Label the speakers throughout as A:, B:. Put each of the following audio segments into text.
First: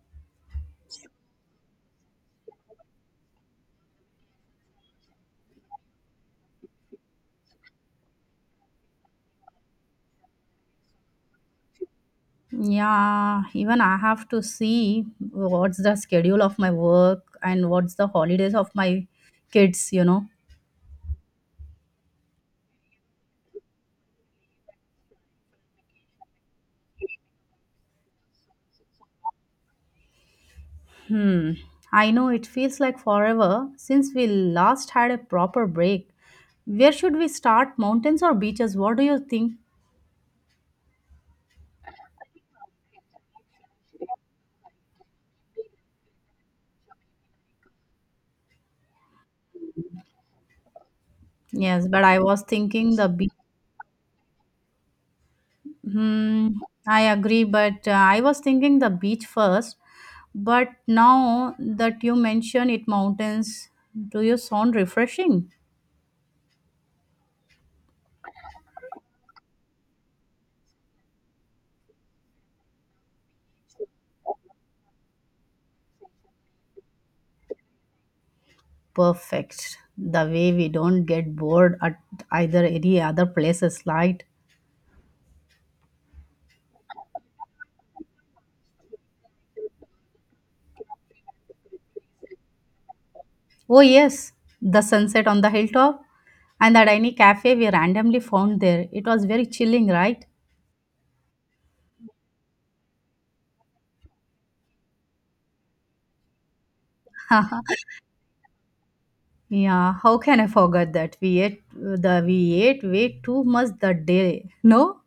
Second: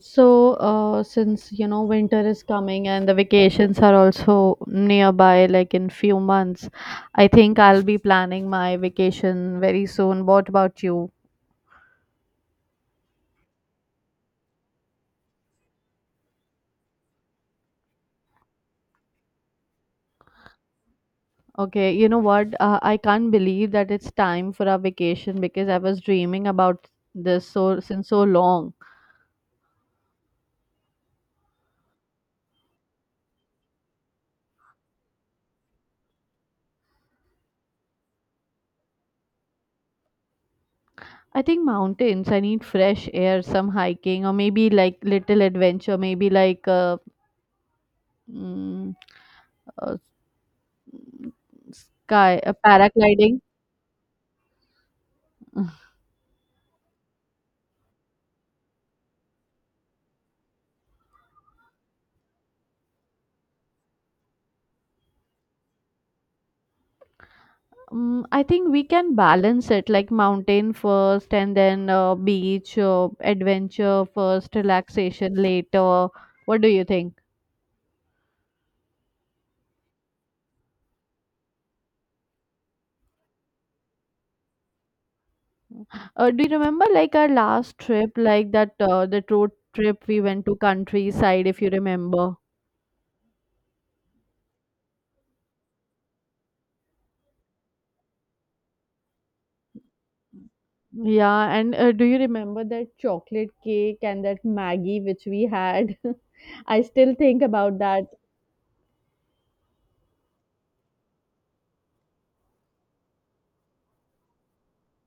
A: Since winter is coming and the vacations are also nearby, like in few months, I think I'll be planning my vacation very soon. What about you?
B: Yeah, even I have to see what's the schedule of my work and what's the holidays of my kids.
A: Okay, you know what? I can't believe that it's time for our vacation because I was dreaming about this so since so long.
B: Hmm. I know it feels like forever since we last had a proper break. Where should we start? Mountains or beaches? What do you think?
A: I think mountains. I need fresh air, some hiking, or maybe like little adventure. Maybe like mm, uh,
B: Yes, but I
A: sky
B: was thinking the beach.
A: paragliding.
B: Hmm, I agree, but I was thinking the beach first. But now that you mention it, mountains, do you sound refreshing?
A: Mm, I think we can balance it like mountain first and then beach, adventure first, relaxation later. What do you think?
B: Perfect. The way we don't get bored at either any other places, right?
A: Do you remember like our last trip, like that road trip we went to countryside, if you remember?
B: Oh yes, the sunset on the hilltop and the tiny cafe we randomly found there. It was very chilling, right?
A: Yeah, and do you remember that chocolate cake and that Maggie which we had? I still think about that.
B: Yeah, how can I forget that? We ate way too much that day. No?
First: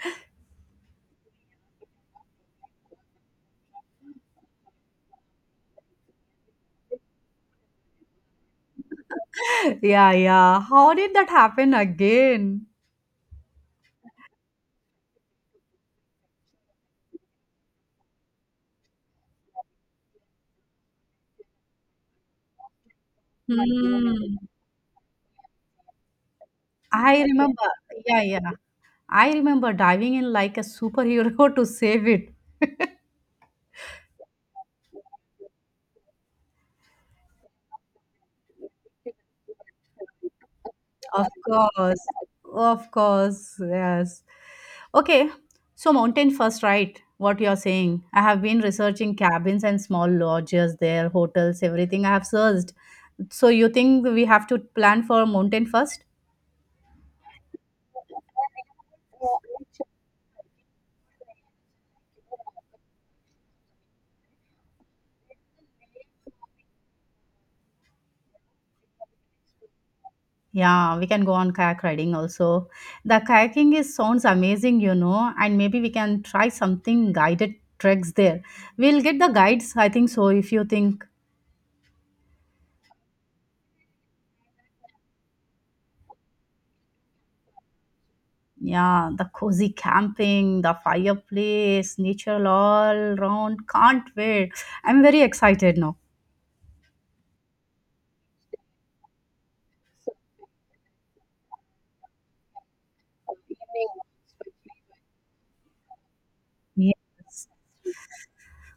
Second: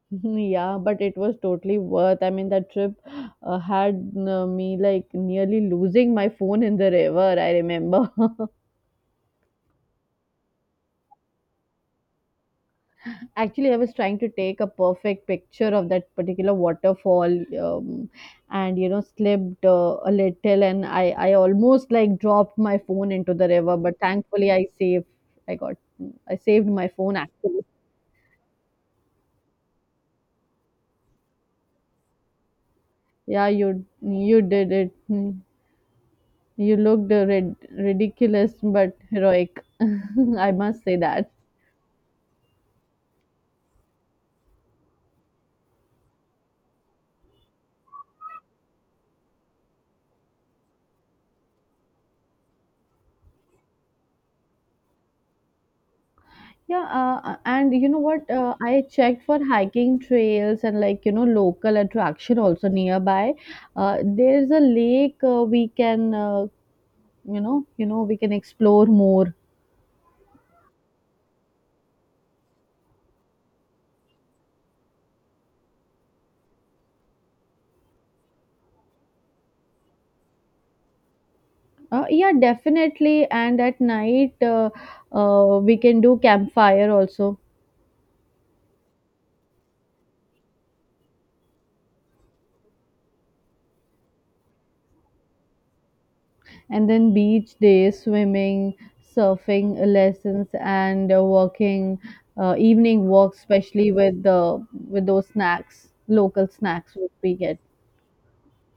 A: Mhm. Yeah, but it was totally worth. I mean, that trip had me like nearly losing my phone in the river. I remember.
B: Yeah, yeah. How did that happen again?
A: Actually, I was trying to take a perfect picture of that particular waterfall, um, and you know, slipped a little, and I almost like dropped my phone into the river. But
B: Hmm.
A: thankfully, I saved. I got. I saved my phone
B: I
A: actually.
B: remember. Yeah, yeah. I remember diving in like a superhero to save it.
A: Yeah, you did it. Hmm. You looked ridiculous but heroic. I must say
B: Of
A: that.
B: course. Of course. Yes. Okay. So mountain first, right? What you're saying. I have been researching cabins and small lodges there, hotels, everything I have searched. So you think we have to plan for mountain first?
A: Yeah, and you know what? I checked for hiking trails and like you know local attraction also nearby. There's a lake we can we can explore more.
B: Yeah, we can go on kayak riding also. The kayaking is sounds amazing, and maybe we can try something guided treks there. We'll get the guides, I think so, if you think.
A: Yeah, definitely. And at night, we can do campfire also.
B: Yeah, the cozy camping, the fireplace, nature all round. Can't wait. I'm very excited now.
A: And then beach days, swimming, surfing lessons, and walking, evening walks, especially with the with those snacks, local snacks which we
B: Yes.
A: get.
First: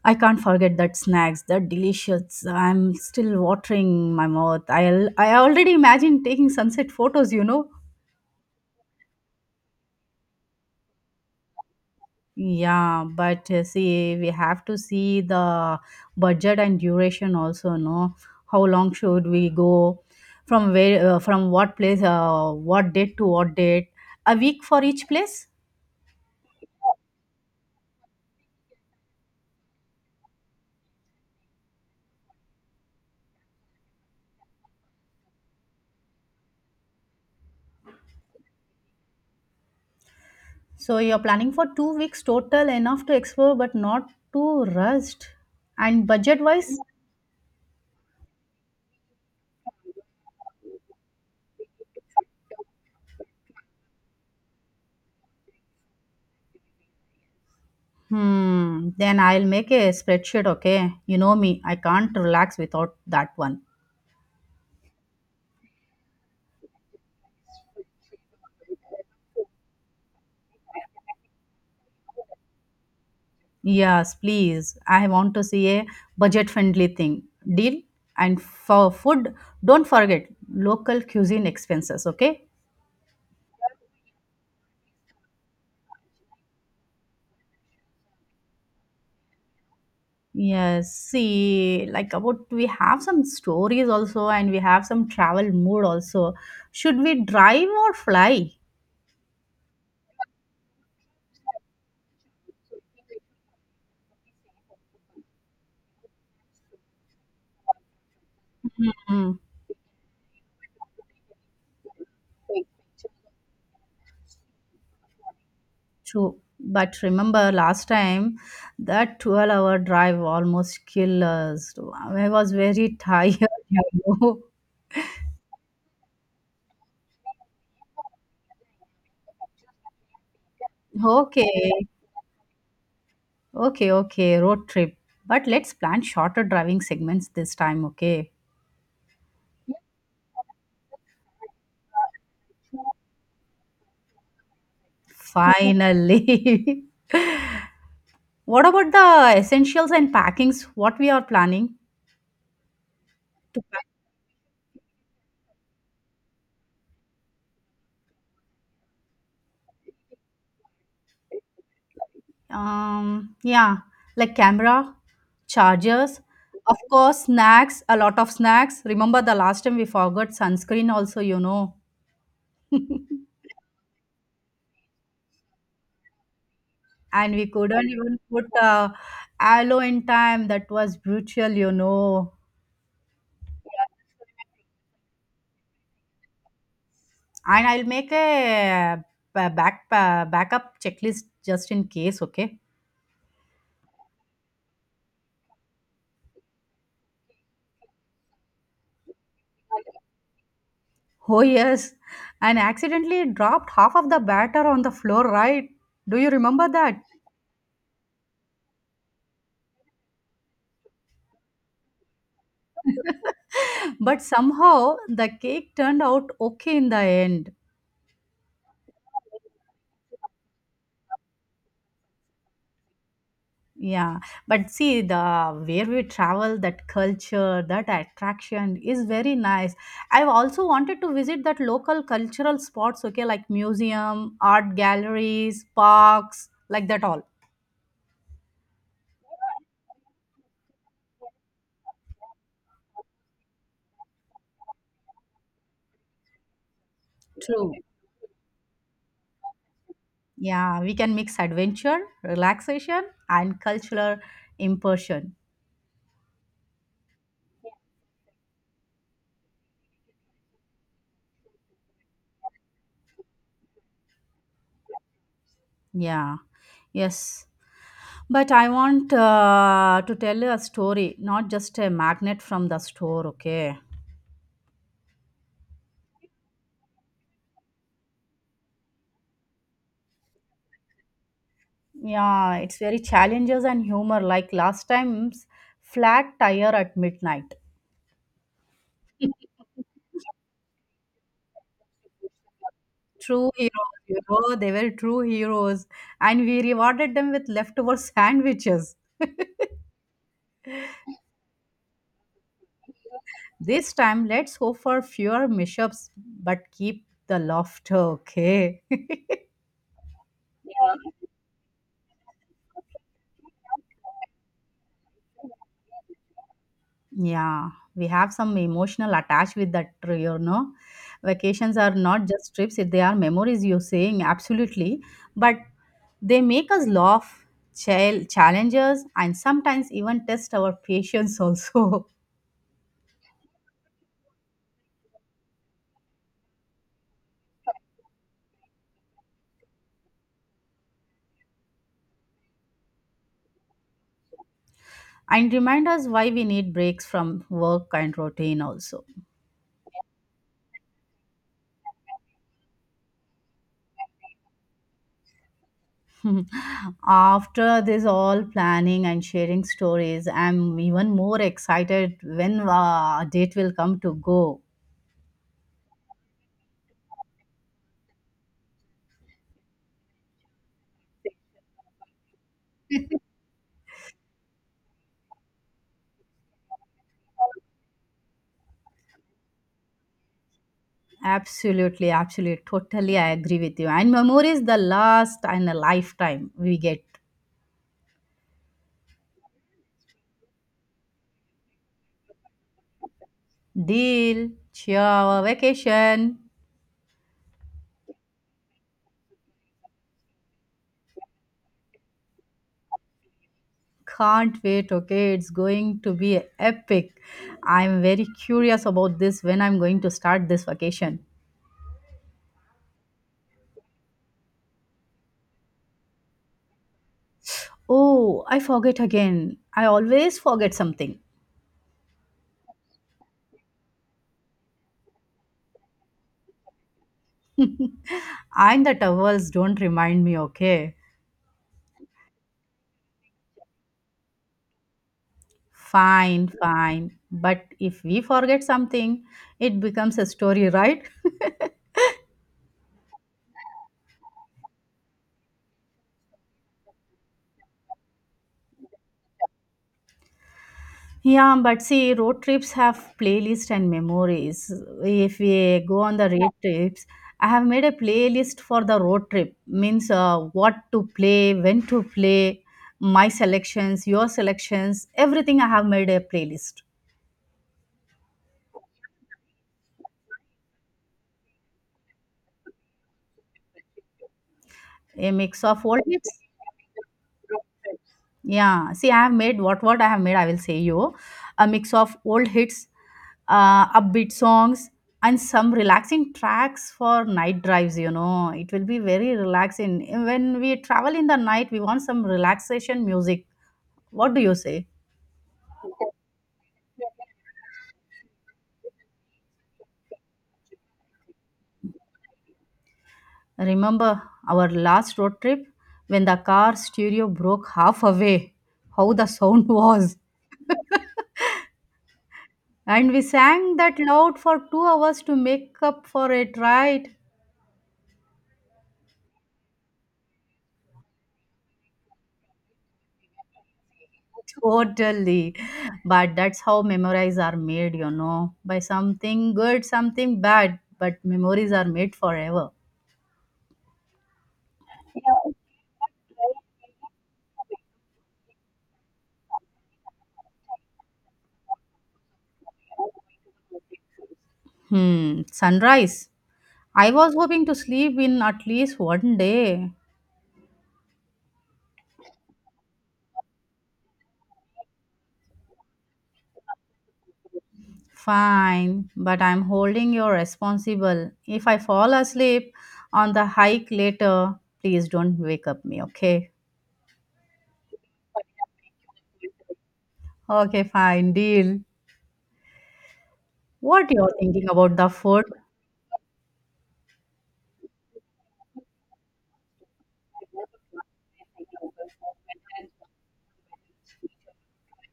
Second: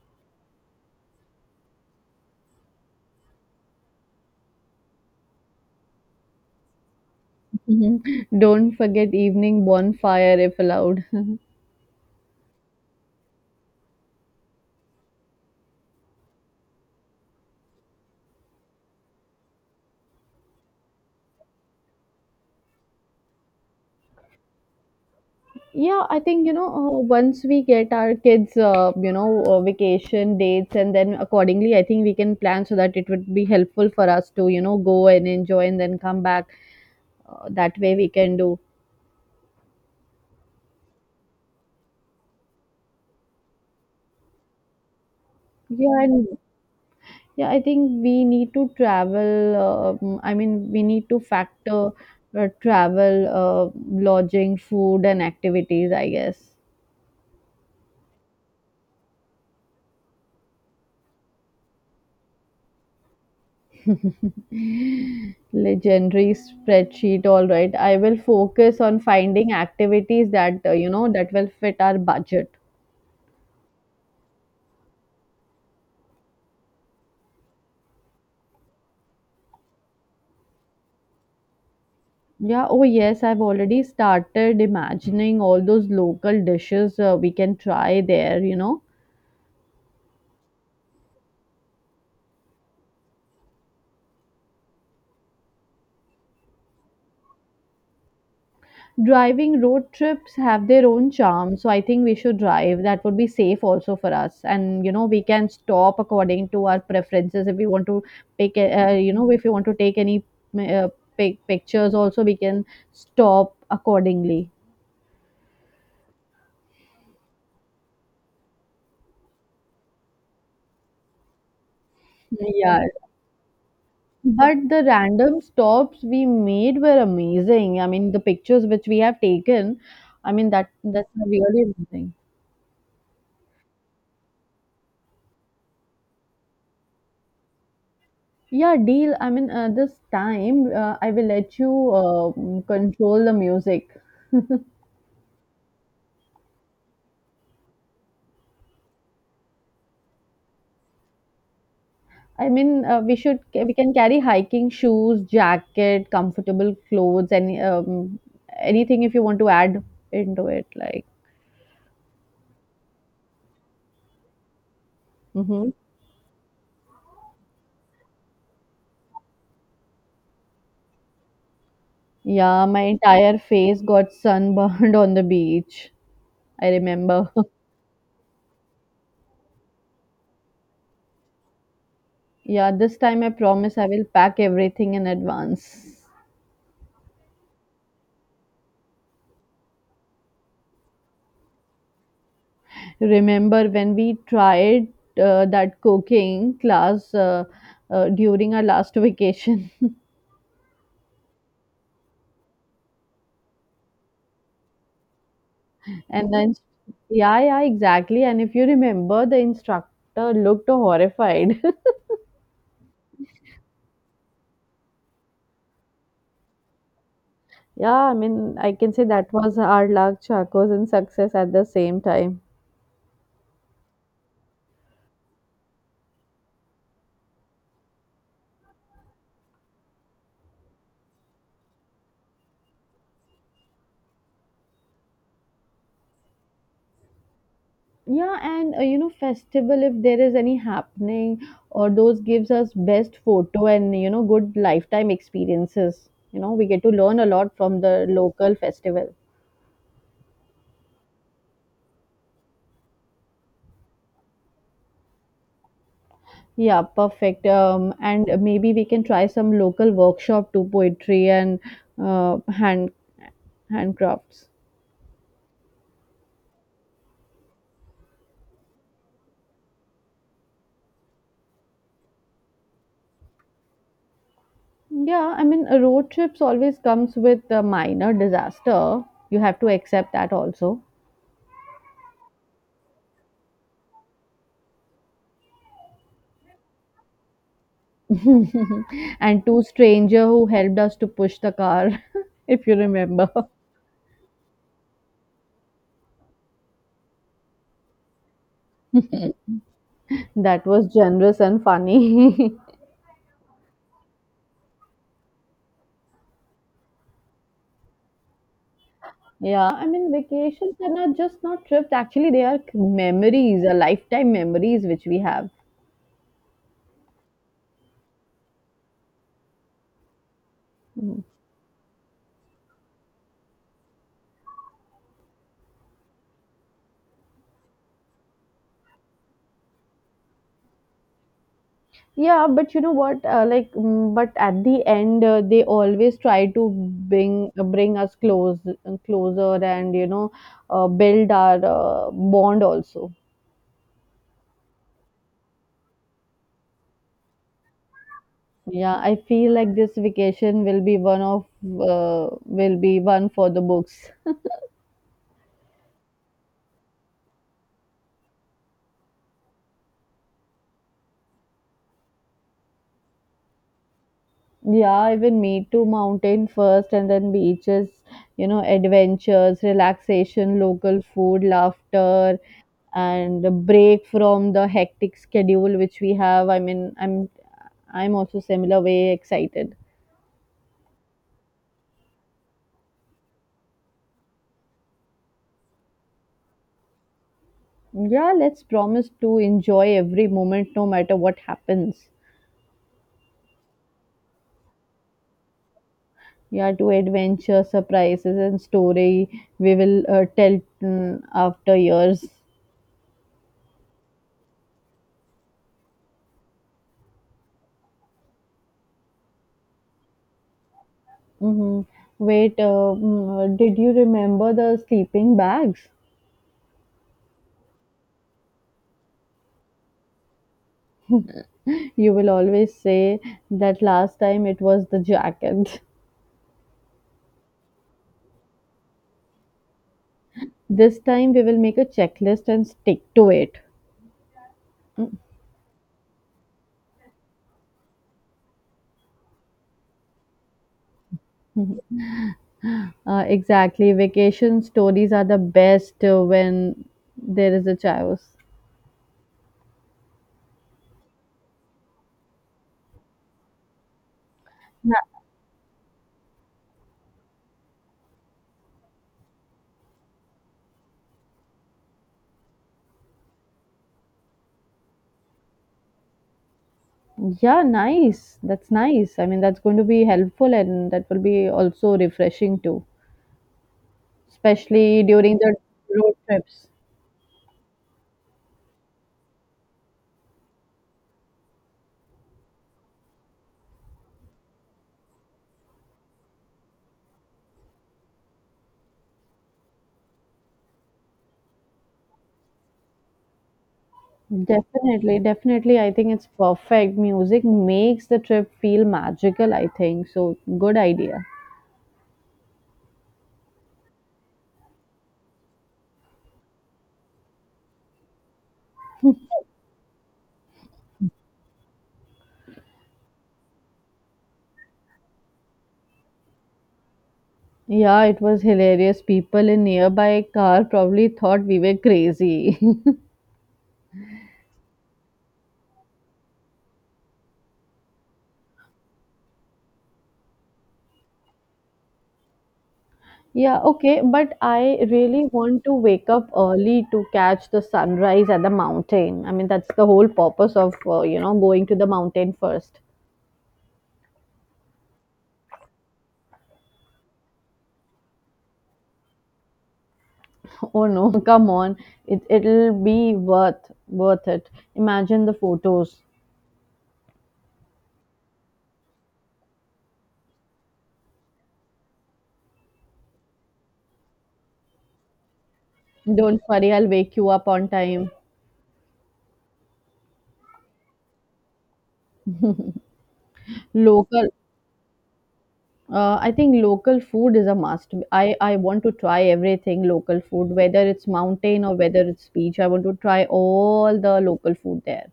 B: I can't forget that snacks, that delicious. I'm still watering my mouth. I already imagine taking sunset photos.
A: Mhm. Don't forget evening bonfire if allowed.
B: Yeah, but see, we have to see the budget and duration also, no? How long should we go? From where, from what place, what date to what date? A week for each place?
A: Yeah, I think you know once we get our kids, vacation dates, and then accordingly, I think we can plan so that it would be helpful for us to you know go and enjoy and then come back. That way we can do.
B: So you're planning for 2 weeks total, enough to explore, but not too rushed.
A: Yeah,
B: And
A: and
B: budget wise,
A: yeah, I think we need to travel. I mean, we need to factor travel, lodging, food, and activities, I guess.
B: then I'll make a spreadsheet, okay? You know me, I can't relax without that one.
A: Legendary spreadsheet. All right. I will focus on finding activities that, that will fit our budget.
B: Yes, please. I want to see a budget friendly thing. Deal? And for food, don't forget local cuisine expenses, okay?
A: Yeah, oh yes, I've already started imagining all those local dishes we can try there, you know.
B: Yes, see, like about we have some stories also, and we have some travel mood also. Should we drive or fly?
A: Driving road trips have their own charm, so I think we should drive. That would be safe also for us, and you know we can stop according to our preferences. If we want to pick,
B: Mhm.
A: if we want to take any uh, pictures, also we can stop accordingly.
B: True. But remember last time that 12-hour drive almost killed us. I was
A: Yeah,
B: very tired. you know.
A: but the random stops we made were amazing. I mean, the pictures which we have taken, I mean that's really
B: Okay.
A: amazing.
B: Okay. Okay. Road trip. But let's plan shorter driving segments this time. Okay.
A: Yeah, deal. I mean, this time I will let you control the music.
B: Finally. What about the essentials and packings? What we are planning?
A: I mean, we should we can carry hiking shoes, jacket, comfortable clothes, any anything if you want to add into it. Like,
B: Yeah, like camera,
A: hmm,
B: chargers, of course, snacks, a lot of snacks. Remember the last time we forgot sunscreen, also, you know?
A: yeah, my entire face got sunburned on the beach. I remember.
B: And we couldn't even put aloe in time. That was brutal.
A: Yeah, this time I promise I will pack everything in advance.
B: And I'll make a backup checklist just in case, okay?
A: Remember when we tried that cooking class during our last vacation?
B: Oh, yes, and accidentally dropped half of the batter on the floor, right? Do you
A: And then,
B: remember that?
A: yeah, yeah, exactly. And if you remember, the instructor looked horrified.
B: But somehow the cake turned out okay in the end.
A: Yeah, I mean, I can say that was our luck, chakos, and success at the same time.
B: Yeah, but see the where we travel, that culture, that attraction is very nice. I've also wanted to visit that local cultural spots, okay, like museum, art galleries, parks, like that all.
A: Yeah, and you know, festival if there is any happening, or those gives us best photo and you know good lifetime experiences. You know, we get to learn a lot
B: True.
A: from the local festival.
B: Yeah, we can mix adventure, relaxation, and cultural immersion.
A: Yeah, perfect. And maybe we can try some local workshop to poetry and uh, hand handcrafts.
B: Yeah. Yes. But I want to tell a story, not just a magnet from the store, okay?
A: Yeah, I mean, a road trips always comes with a minor disaster. You have to accept that also.
B: Yeah, it's very challenges and humor, like last time's flat tire at midnight.
A: And two stranger who helped us to push the car, if you remember.
B: True heroes, they were true heroes, and we rewarded them with leftover sandwiches.
A: That was generous and funny.
B: This time, let's hope for fewer mishaps, but keep the laughter, okay?
A: Yeah, I mean, vacations are not just not trips. Actually, they are memories, a lifetime memories which we have.
B: Yeah, we have some emotional attach with that tree. Vacations are not just trips, they are memories, you're saying, absolutely. But they make us laugh, challenge us, and sometimes even test our patience also.
A: Yeah, but you know what? But at the end, they always try to bring us closer, and you know, build our bond also.
B: And remind us why we need breaks from work and routine
A: Yeah,
B: also.
A: I feel like this vacation will be one of will be one for the books.
B: After this all planning and sharing stories, I'm even more excited when a date will come to go.
A: Yeah, even me too. Mountain first, and then beaches. You know, adventures, relaxation, local food, laughter, and a break from the hectic schedule which we have. I mean, I'm also similar way excited.
B: Absolutely, absolutely. Totally, I agree with you. And memories, the last and a lifetime we get.
A: Yeah, let's promise to enjoy every moment no matter what happens.
B: Deal, cheer, vacation.
A: Yeah, to adventure, surprises, and story we will tell after years.
B: Can't wait, okay? It's going to be epic. I'm very curious about this when I'm going to start this vacation.
A: Hmm. Wait, did you remember the sleeping bags?
B: Oh, I forget again. I always forget something.
A: You will always say that last time it was the jacket.
B: And the towels don't remind me, okay?
A: This time we will make a checklist and stick to it.
B: Fine, fine. But if we forget something, it becomes a story, right?
A: Exactly. Vacation stories are the best when there is a chaos.
B: Yeah, but see, road trips have playlist and memories.
A: Na-
B: If we go on the road trips, I have made a playlist for the road trip. Means what to play, when to play, my selections, your selections, everything. I have made a playlist,
A: yeah, nice. That's nice. I mean, that's going to be helpful and that will be also refreshing too, especially
B: a
A: during the
B: mix of old
A: road
B: hits.
A: trips.
B: Yeah, see, I have made what I have made. I will say you a mix of old hits, upbeat songs, and some relaxing tracks for night drives. You know, it will be very relaxing when we travel in the night. We want some relaxation music. What do you say?
A: Definitely, definitely. I think it's perfect. Music makes the trip feel magical, I think. So, good idea.
B: Remember our last road trip when the car stereo broke half away? How the sound was. And we sang that loud for 2 hours to make up for it, right?
A: Yeah, it was hilarious. People in nearby car probably thought we were crazy.
B: Totally. But that's how memories are made, by something good, something bad, but memories are made forever.
A: Yeah, okay, but I really want to wake up early to catch the sunrise at the mountain. I mean, that's the whole purpose of, going to the mountain first.
B: Hmm, sunrise. I was hoping to sleep in at least one day.
A: Oh no, come on. It it'll be worth it. Imagine the photos.
B: Fine, but I'm holding you responsible. If I fall asleep on the hike later, please don't wake up me,
A: Don't
B: okay?
A: worry, I'll wake you up on time.
B: Okay, fine, deal. What
A: Local
B: you're thinking about the food,
A: I think local food is a must. I want to try everything local food, whether it's mountain or whether it's beach. I want to try all the local food there.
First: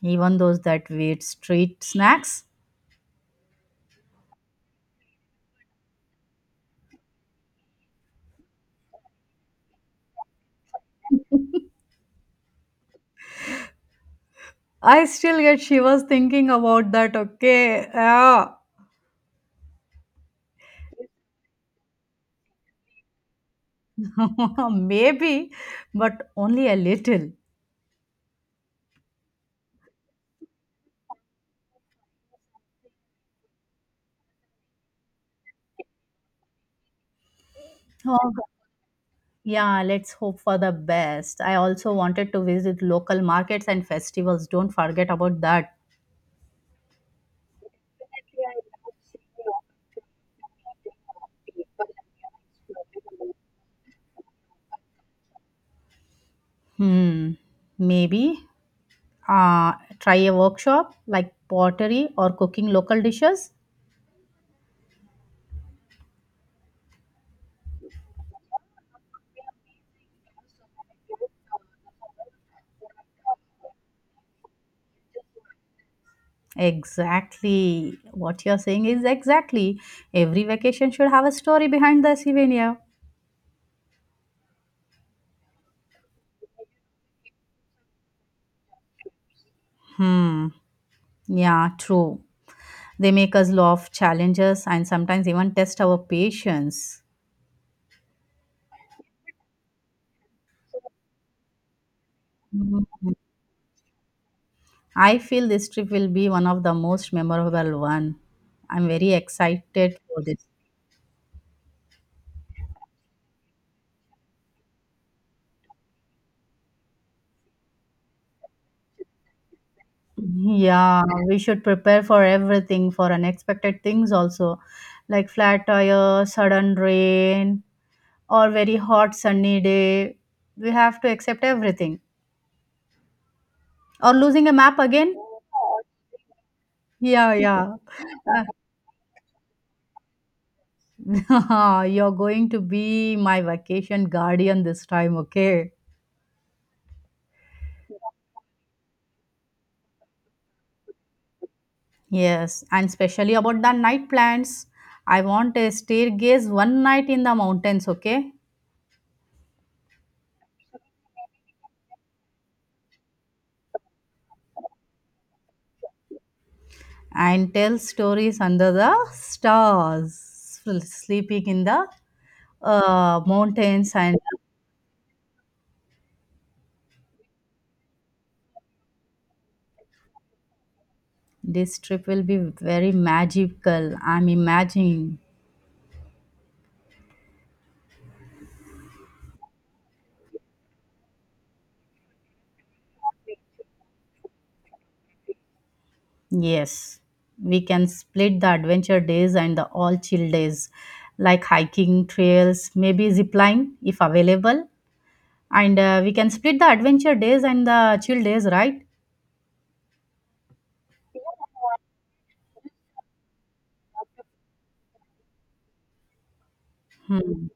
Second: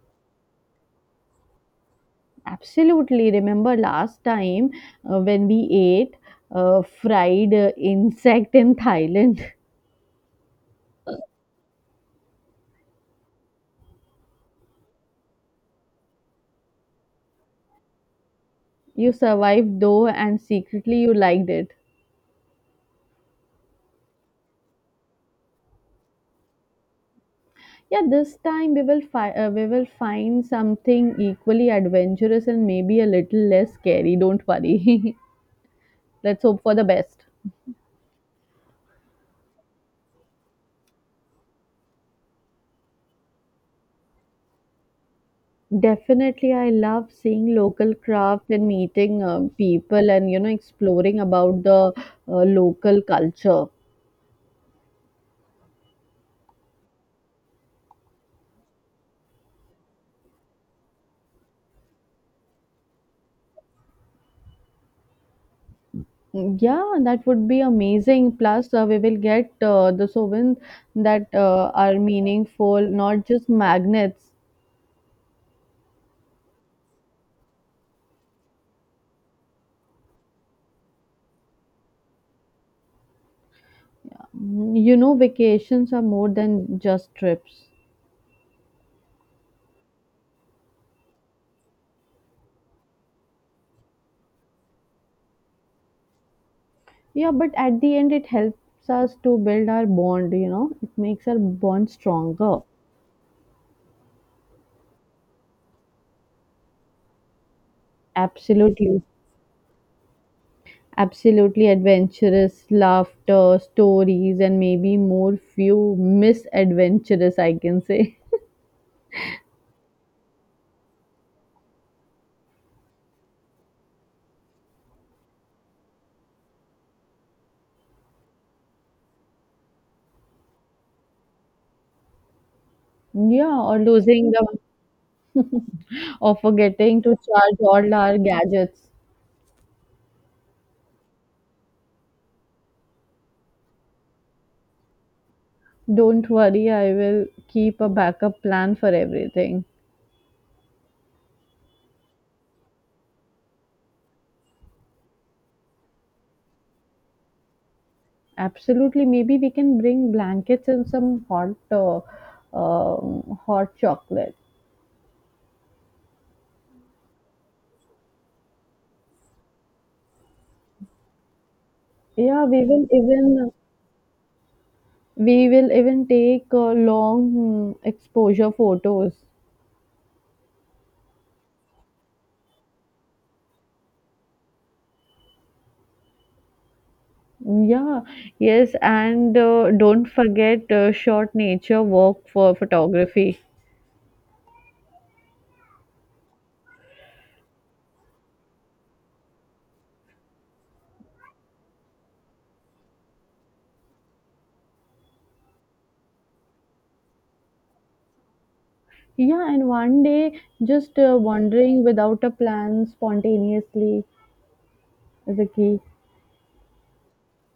B: even those that weird street snacks?
A: Absolutely. Remember last time when we ate fried insect in Thailand?
B: I still get she was thinking about that. Okay, yeah,
A: You survived though, and secretly you liked it.
B: maybe, but only a little.
A: Yeah, this time we will we will find something equally adventurous and maybe a little less scary. Don't worry. Let's hope for the best.
B: Oh, God. Yeah, let's hope for the best. I also wanted to visit local markets and festivals. Don't forget about that.
A: Definitely, I love seeing local crafts and meeting people and you know exploring about the local culture.
B: Hmm, maybe uh, try a workshop like pottery or cooking local dishes.
A: Yeah, that would be amazing. Plus, we will get the souvenirs that are meaningful, not just magnets.
B: Exactly. What you're saying is exactly. Every vacation should have a story behind the souvenir.
A: Mm, you know, vacations are more than just trips.
B: Hmm. Yeah, true. They make us love challenges and sometimes even test our patience.
A: Yeah, but at the end, it helps us to build our bond, you know, it makes our bond stronger.
B: Mhm. I feel this trip will be one of the most memorable one. I'm
A: Absolutely.
B: very excited for this.
A: Absolutely adventurous laughter, stories, and maybe more few misadventurous, I can say.
B: Yeah, we should prepare for everything, for unexpected things also, like flat tire, sudden rain, or very hot sunny day. We have to accept everything.
A: Yeah, or
B: Or
A: losing
B: losing a
A: the
B: map again.
A: or forgetting to
B: Yeah,
A: charge
B: yeah.
A: all our gadgets.
B: You're going to be my vacation guardian this time, okay?
A: Don't worry, I will keep a backup plan for everything.
B: Yes, and especially about the night plans. I want a staircase one night in the mountains, okay?
A: Absolutely, maybe we can bring blankets and some hot, hot chocolate.
B: And tell stories under the stars, sleeping in the
A: Yeah,
B: mountains. And
A: we will even take long exposure photos.
B: this trip will be very magical. I'm imagining.
A: Yeah, yes, and don't forget short nature walk for photography.
B: Yes, we can split the adventure days and the all chill days, like hiking trails, maybe zip line if available. And we can split the adventure days and the chill days, right?
A: Yeah, and one day just wandering without a plan spontaneously is a key.
B: Hmm.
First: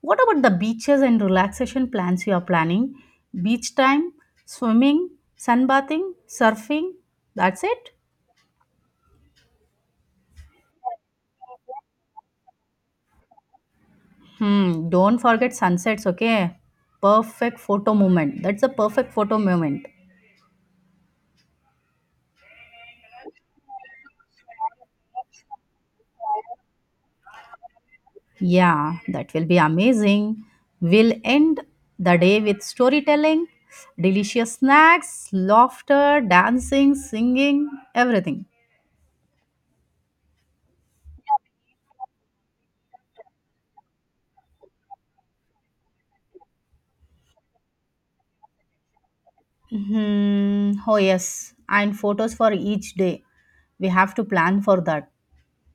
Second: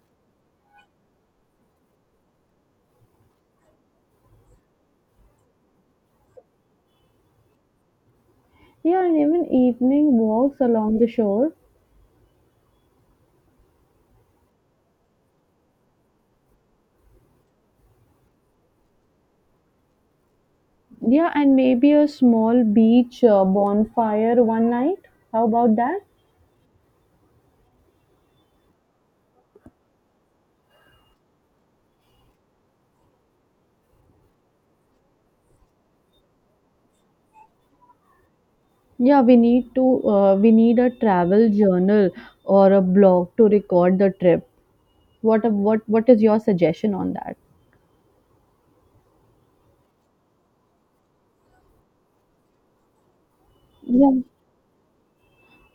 B: What about the beaches and relaxation plans you are planning? Beach time, swimming, sunbathing, surfing. That's it.
A: Yeah, and even evening walks along the shore.
B: Hmm. Don't forget sunsets, okay? Perfect photo moment. That's a perfect photo moment.
A: Yeah, and maybe a small beach bonfire one night. How about that?
B: Yeah, that will be amazing. We'll end the day with storytelling, delicious snacks, laughter, dancing, singing, everything.
A: Yeah, we need to we need a travel journal or a blog to record the trip. What a, what what is your suggestion on that?
B: Hmm. Oh, yes. And photos for each day. We
A: Yeah,
B: have to plan for that.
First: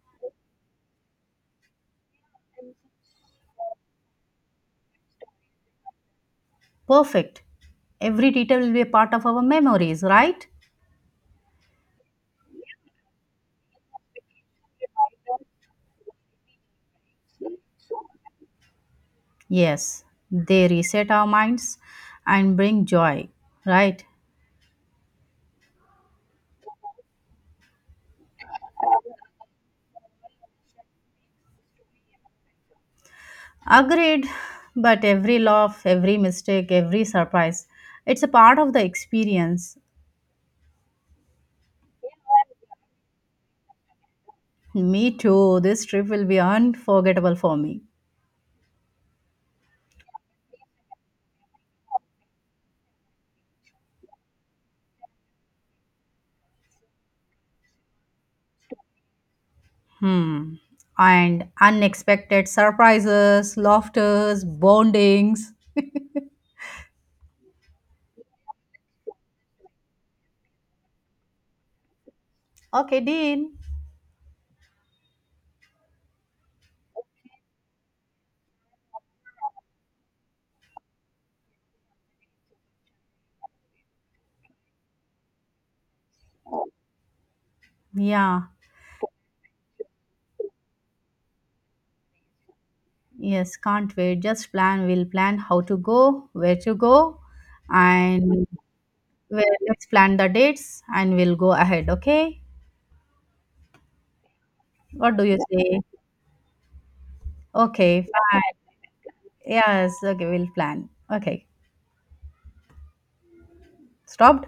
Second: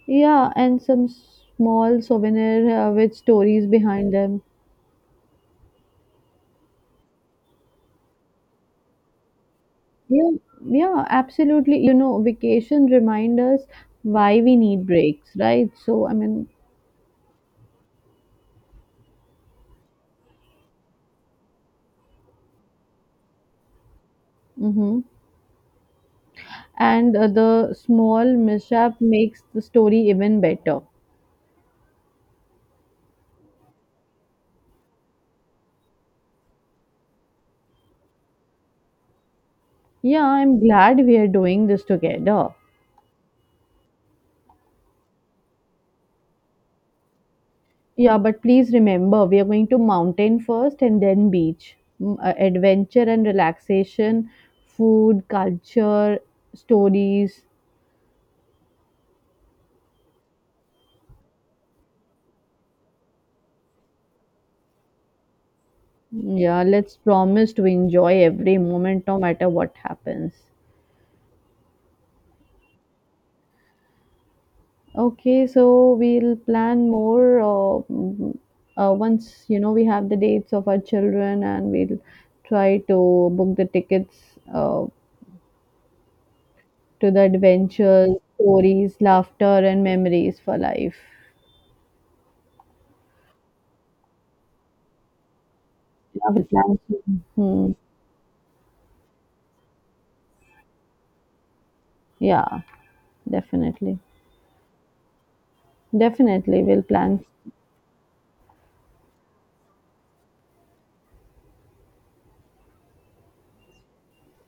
A: yeah, and some small souvenir with stories behind them.
B: Perfect. Every detail will be a part of our memories,
A: Yeah,
B: right?
A: yeah, absolutely. You know, vacation remind us why we need breaks, right? So, I mean,
B: Yes. They reset our minds and bring joy, right?
A: hmm, and the small mishap makes the story even better.
B: Agreed. But every laugh, every mistake, every surprise, it's a part of the experience.
A: Yeah, I'm glad we are doing this together.
B: Me too. This trip will be unforgettable for me.
A: Yeah, but please remember, we are going to mountain first and then beach. Adventure and relaxation, food, culture, stories.
B: Hmm. And unexpected surprises, laughters, bondings.
A: Yeah, let's promise to enjoy every moment no matter what happens.
B: Okay, Dean.
A: Okay, so we'll plan more once you know we have the dates of our children, and we'll try to book the tickets uh, to the adventures,
B: Yeah.
A: stories, laughter, and memories for life.
B: Yes, can't wait. Just plan. We'll plan how to
A: Yeah,
B: go,
A: we'll
B: where to
A: plan
B: go,
A: soon. Hmm.
B: and well, let's plan the dates and we'll go ahead. Okay.
A: Yeah, definitely,
B: What do you say?
A: definitely, we'll plan
B: Okay, fine. Yes. Okay, we'll plan. Okay. Stopped?